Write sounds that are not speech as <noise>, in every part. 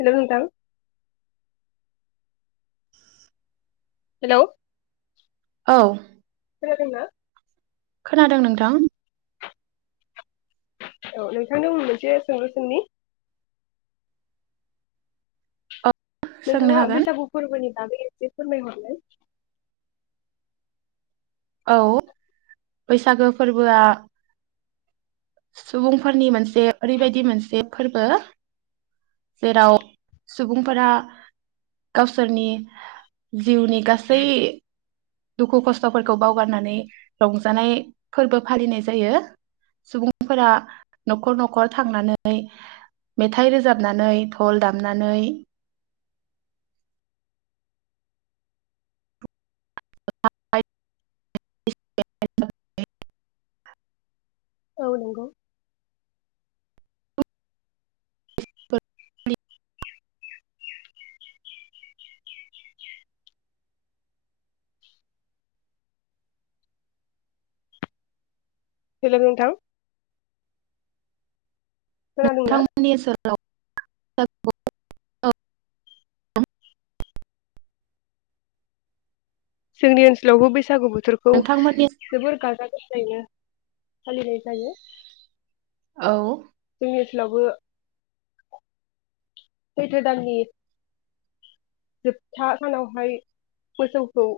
हेल' नोंथां? हेल' औ खोनादों ना? खोनादों नोंथां। औ नोंथां नाव आं मोनसे सोंगु सोंनि? औ सोंनो नोंथाङा हागोन बैसागु फोरबोनि एसे फोरमाय हरलाय? औ बैसागो फोरबोआ सुबुंफोरनि मोनसे ओरैबायदि मोनसे फोरबो। जेराव सुबुंफोरा गावसोरनि जिउनि गासै दुखु खस्थ'फोरखौ बावगारनानै रंजानाय फोरबो फालिनाय जायो सुबुंफोरा न'खर न'खर थांनानै मेथाइ रोजाबनानै धल दामनानै। <unintelligible> औ नंगौ <inaudible> हेल नोंथां? खोनादोंना नोंथांमोननि ओनसोलाव <unintelligible> जोंनि ओनसोलावबो बैसागु बो थोरखौ नोंथांमोननि जोबोर गाजा गोमजा थारैनो फालिनाय जायो। औ जोंनि ओनसोलावबो सैथो दाननि जोबथा सानावहाय मोसौखौ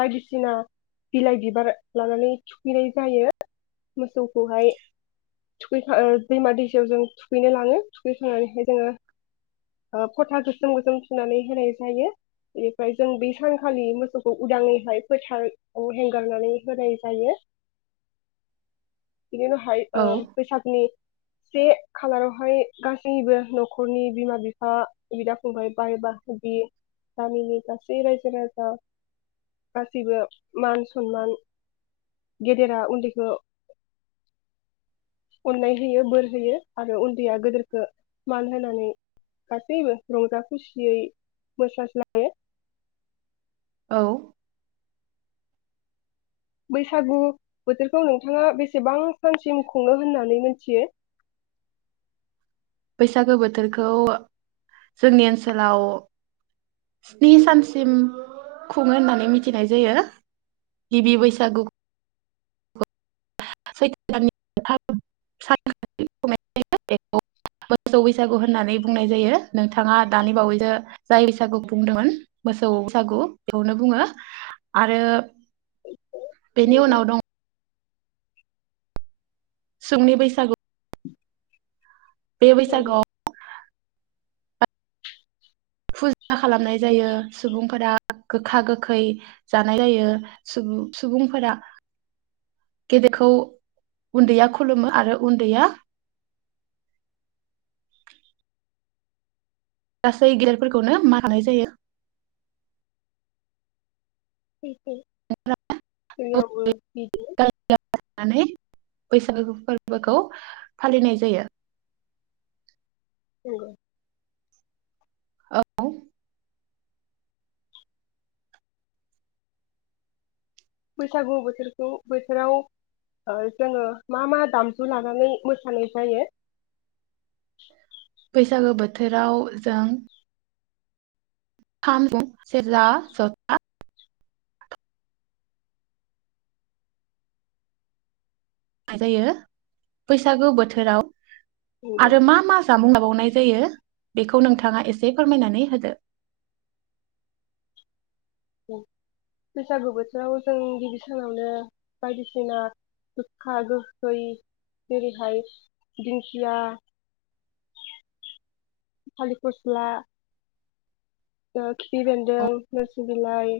बायदिसिना बिलाइ बिबार लानानै थुखैनाय जायो मोसौखौहाय थुखैखां दैमा दैसायाव जों थुखैनो लाङो थुखैखांनानैहाय जोङो फथा गोसोम गोसोम थुनानै होनाय जायो बेनिफ्राय जों बै सानखालि मोसौखौ उदाङैहाय फोथाराव हगारनानै होनाय जायो बिदिनो हाय औ बैसागनि से खालारावहाय गासैबो न'खरनि बिमा बिफा बिदा फंबाय बा एबा बि गामिनि गासै रायजो राजा गासैबो मान सनमान गेदेरा उन्दैखौ अननाय होयो बोर होयो आरो उन्दैया गेदेरखौ मान होनानै गासैबो रंजा खुसियै मोसालायो औ बैसागु बोथोरखौ नोंथाङा बेसेबां सानसिम खुङो होननानै मिथियो बैसागु बोथोरखौ जोंनि ओनसोलाव स्नि सानसिम खुङो होननानै मिथिनाय जायो गिबि बैसागु <unintelligible> मोसौ बैसागु होननानै बुंनाय जायो नोंथाङा दानि बावैजों जाय बैसागु बुंदोंमोन मोसौ बैसागु बेखौनो बुङो आरो बेनि नंगौ उनाव दं सुंनि बैसागु बे बैसागु नंगौ आव फुजा खालामनाय जायो सुबुंफोरा गोखा गोखै जानाय जायो सुबुंफोरा गेदेरखौ उन्दैया खुलुमो आरो उन्दैया गासै गेदेरफोरखौनो मान होनाय जायो सैथो जोंनावबो बिदिनो बैसागु फोरबोखौ फालिनाय जायो नंगौ बैसागु बोथोरखौ बोथोराव जोङो मा मा दामजु लानानै मोसानाय जायो बैसागो बोथोराव जों खाम सेरजा जथा जायो बैसागु बोथोराव नंगौ आरो मा मा जामुं जाबावनाय जायो बेखौ नोंथाङा एसे फोरमायनानै होदो बैसागु बोथोराव जों गिबि सानावनो बायदिसिना गोखा गोखै जेरैहाय दिंखिया थालिर फसला खिफि बेन्दों नोरसि बिलाइ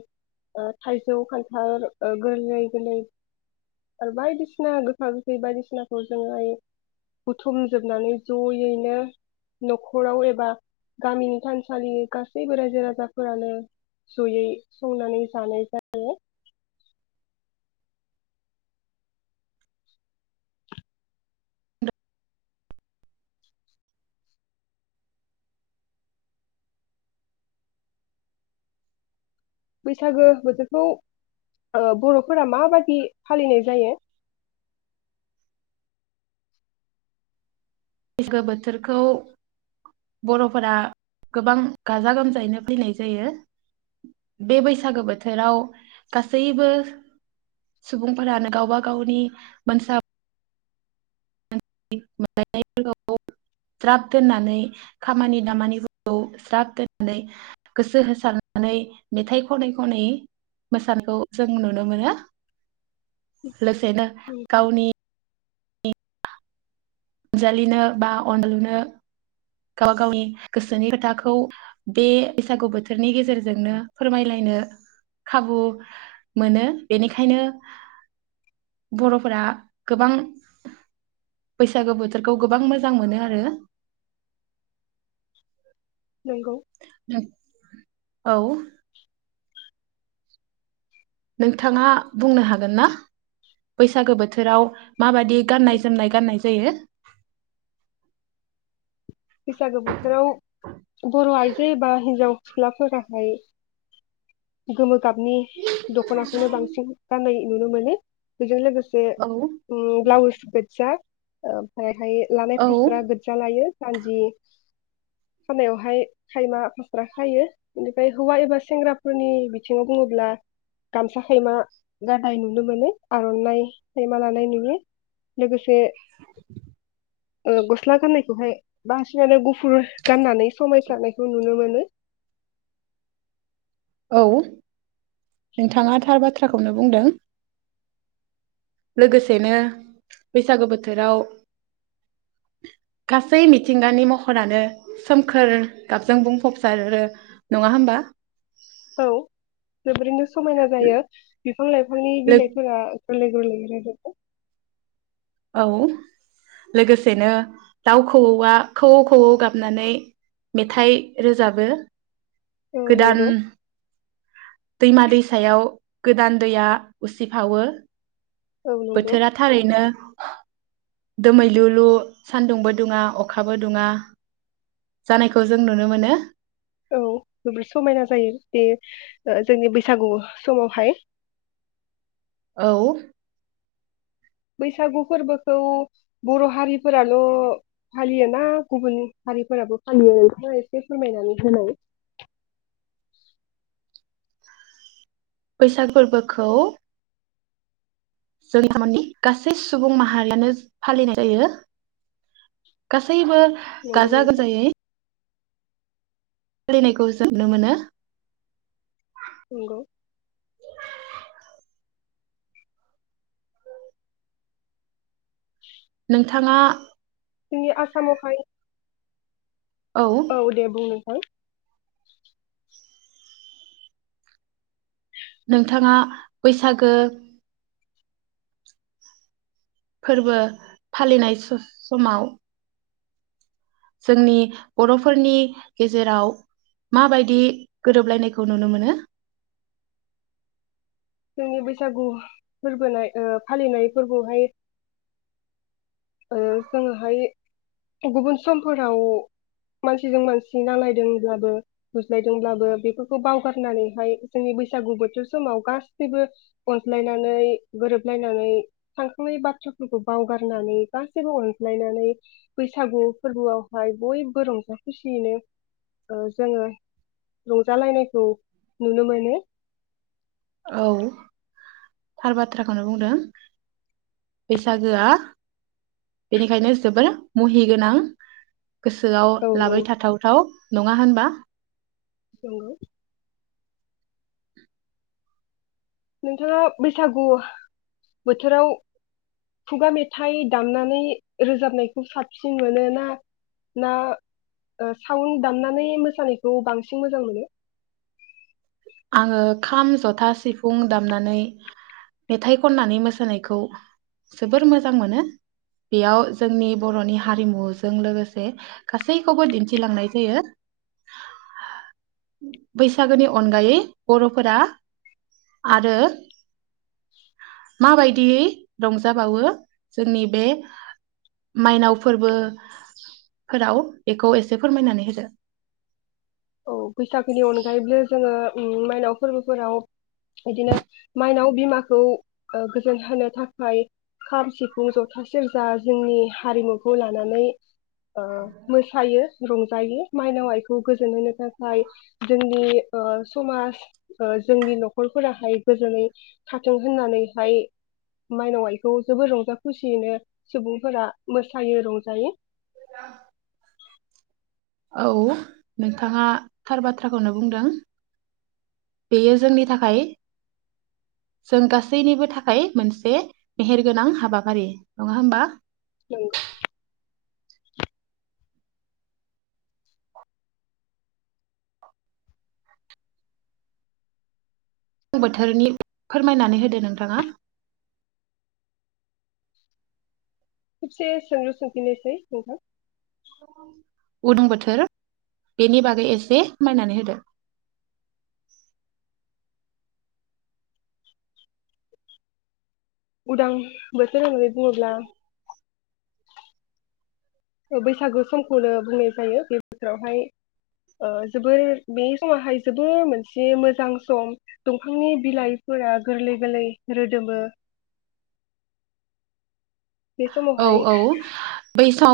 थाइजौ खान्थाल गोरलै गोरलै आरो बायदिसिना गोखा गोखै बायदिसिनाखौ जोङो बुथुमजोबनानै जयैनो न'खराव एबा गामिनि थानसालि गासै जेबो रायजो राजाफोरानो जयै संनानै जानाय जायो बैसागो बोथोरखौ बर'फोरा माबायदि फालिनाय जायो बैसागो बोथोरखौ बर'फोरा गोबां गाजा गोमजायैनो फैनाय जायो बे बैसागो बोथोराव गासैबो सुबुंफोरानो गावबा गावनि मोनसा लायनायफोरखौ ज्राब दोननानै खामानि दामानिफोरखौ ज्राब दोननानै गोसो होसारनानै मेथाइ खनै खनै मोसानायखौ जों नुनो मोनो ल लोगोसेैनो गावनि जालिनो बा अनलुनो गाव गावनि गोसोनि खोथाखौ बे बैसागु बोथोरनि गेजेरजोंनो फोरमायलायनो खाबु मोनो बेनिखायनो बर'फोरा गोबां बैसागु बोथोरखौ गोबां मोजां मोनो आरो नंगौ औ नोंथाङा बुंनो हागोन ना बैसागो बोथोराव माबादि गाननाय जोमनाय गाननाय जायो बैसागो बोथोराव बर' आइजो बा हिन्जाव सिख्लाफोराहाय गोमो गाबनि दख'नाखौनो बांसिन गाननाय नुनो माने बेजों लोगोस से औ ब्लाउस गोजा ओमफाय ओमफाय लानाय औ फास्रा गोज्जा लायो। सान्जि खानायावहाय खायमा फास्रा खायो। बेनिफ्राय हौवा एबा सेंग्राफोरनि बिथिङाव बुङोब्ला गामसा खायमा गाननाय नुनो मोनो आर'नाइ खायमा लानाय नुयो लोगोसे <unintelligible> गस्ला गाननायखौहाय बांसिनानो गुफुर गाननानै समायसारनायखौ नुनो मोनो। औ नोंथाङा थार बाथ्राखौनो बुंदों। लोगोसेनो बैसागो बोथोराव गासै मिथिंगानि महरानो सोमखोर गाबजों बुंफबसारो नङा होमबा? औ जोबोरैनो समायना जायो बिफां लाइफांनि बिलाइफोरा गोरलै गोरलै रोदोमो। औ लोगोसेनो दाउ खौवौआ खौवौ खौवौ गाबनानै मेथाइ रोजाबो। औ गोदान नंगौ। दैमा दैसायाव गोदान दैया उसिफावो। औ नंगौ बोथोरा थारैनो दोमैलुलु सान्दुंबो दुङा अखाबो दुङा जानायखौ जों नुनो मोनो। औ जोबोद समायना जायो बे जोंनि बैसागु समावहाय औ बैसागु फोरबोखौ बर' हारिफोराल' फालियोना गुबुन हारिफोराबो फालियो नोथांआ एसे फोरमायनानै होनाय बैसाग फोरबोखौ जोंनिनि गासै सुबुं माहारियानो फालिनाय जायो। गास गासैबो नंगौ गाजा नोंथां गोमजायै फालिनायखौ जों नुनो मोनो। नंगौ। नोंथाङा जोंनि आसामावहाय औ दे बुंनो <unintelligible> नोंथाङा बैसागो फोरबो फालिनाय स-समाव जोंनि बरफोरनि गेजेराव माबायदि गोरोबलायनायखौ नुनो मोनो? जोंनि बैसागु फोरबोनाय ओ फालिनाय फोरबोआवहाय ओ जोङोहाय गुबुन समफोराव मानसिजों मानसि नांलायदोंब्लाबो बुज्लायदोंब्लाबो बेफोरखौ बावगारनानैहाय जोंनि बैसागु बोथोर समाव गा गासैबो अनज्लायनानै गोरोबलायनानै थांखांनाय बाथ्राफोरखौ बावगारनानै गासैबो अनज्लायनानै बैसागु फोरबोआवहाय बयबो रंजा खुसियैनो ओ जोङो रंजालायनायखौ नुनो मोनो। औ थार बाथ्राखौनो बुंदों बैसागोआ बेनिखायनो जोबोर मुहि गोनां। गोसोआव औ नंगौ लाबाय थाथावथाव नङा होनबा? नंगौ। <inaudible> नोंथाङा बैसागु बोथोराव खुगा मेथाइ दामनानै रोजाबनायखौ साबसिन मोनो ना ना ओ साउन्ड दामनानै मोसानायखौ बांसिन मोजां मोनो? आङो खाम जथा सिफुं दामनानै मेथाइ खननानै मोसानायखौ जोबोर मोजां मोनो। बेयाव जोंनि बरनि हारिमुजों लोगोसे गासैखौबो दिन्थिलांनाय जायो बैसागोनि अनगायै बरफोरा आरो माबायदियै रंजाबावो जोंनि बे माइनाव फोरबो फोराव बेखौ एसे फोरमायनानै होदो औ बैसागोनि अनगायैबो जोङो मायनाव फोरबोफोराव बिदिनो माइनाव बिमाखौ ओ गोजोन होनो थाखाय खाम सिफुं जथा सेरजा जोंनि हारिमुखौ लानानै ओ मोसायो रंजायो माइनाव आइखौ गोजोनहोनो थाखाय जोंनि ओ समाज ओ जोंनि नखरफोराहाय गोजोनै थाथों होननानैहाय माइनाव आइखौ जोबोर रंजा खुसियैनो सुबुंफोरा मोसायो रंजायो औ नोंथाङा थार बाथ्राखौनो बुंदों बेयो जोंनि थाखाय जों गासैनिबो थाखाय मोनसे मेहेर गोनां हाबाफारि नङा होमबा नोंगौ बोथोरनि फोरमायनानै होदो नोंथाङा खेबसे सोंलु सोंफिननोसै नोंथां उदां बोथोर बेनि बागै एसे फोरमायनानै होदो उदां बोथोर होननानै बुङोब्ला बैसागु समखौनो बुंनाय जायो बे बोसोरावहाय ओ जोबोर बे समावाहाय जोबोर मोनसे मोजां सम दंफांनि बिलाइफोरा गोरलै गोरलै रोदोमो बे औ समावहाय औ बै <unintelligible> <inaudible>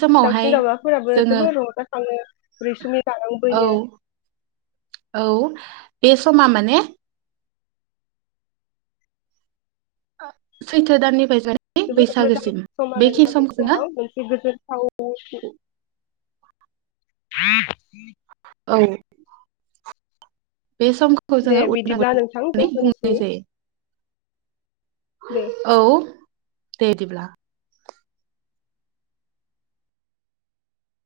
समावहाय दाउसिन दावउलाफोराबो जोङो जोबोर रंजाखाङो रैसुमै गारां औ बोयो औ बे समा माने सैथो दाननिफाय जोबोद मोजां सम आरोना बे समखौ जोङो समाव मोनसे गोजोनथाव <inaudible> औ बे समखौ दे जोङो उदां बिदिब्ला बोथोर नोंथां होननानै बुंनाय दोनथ'नोसै दे। जायो औ दे बिदिब्ला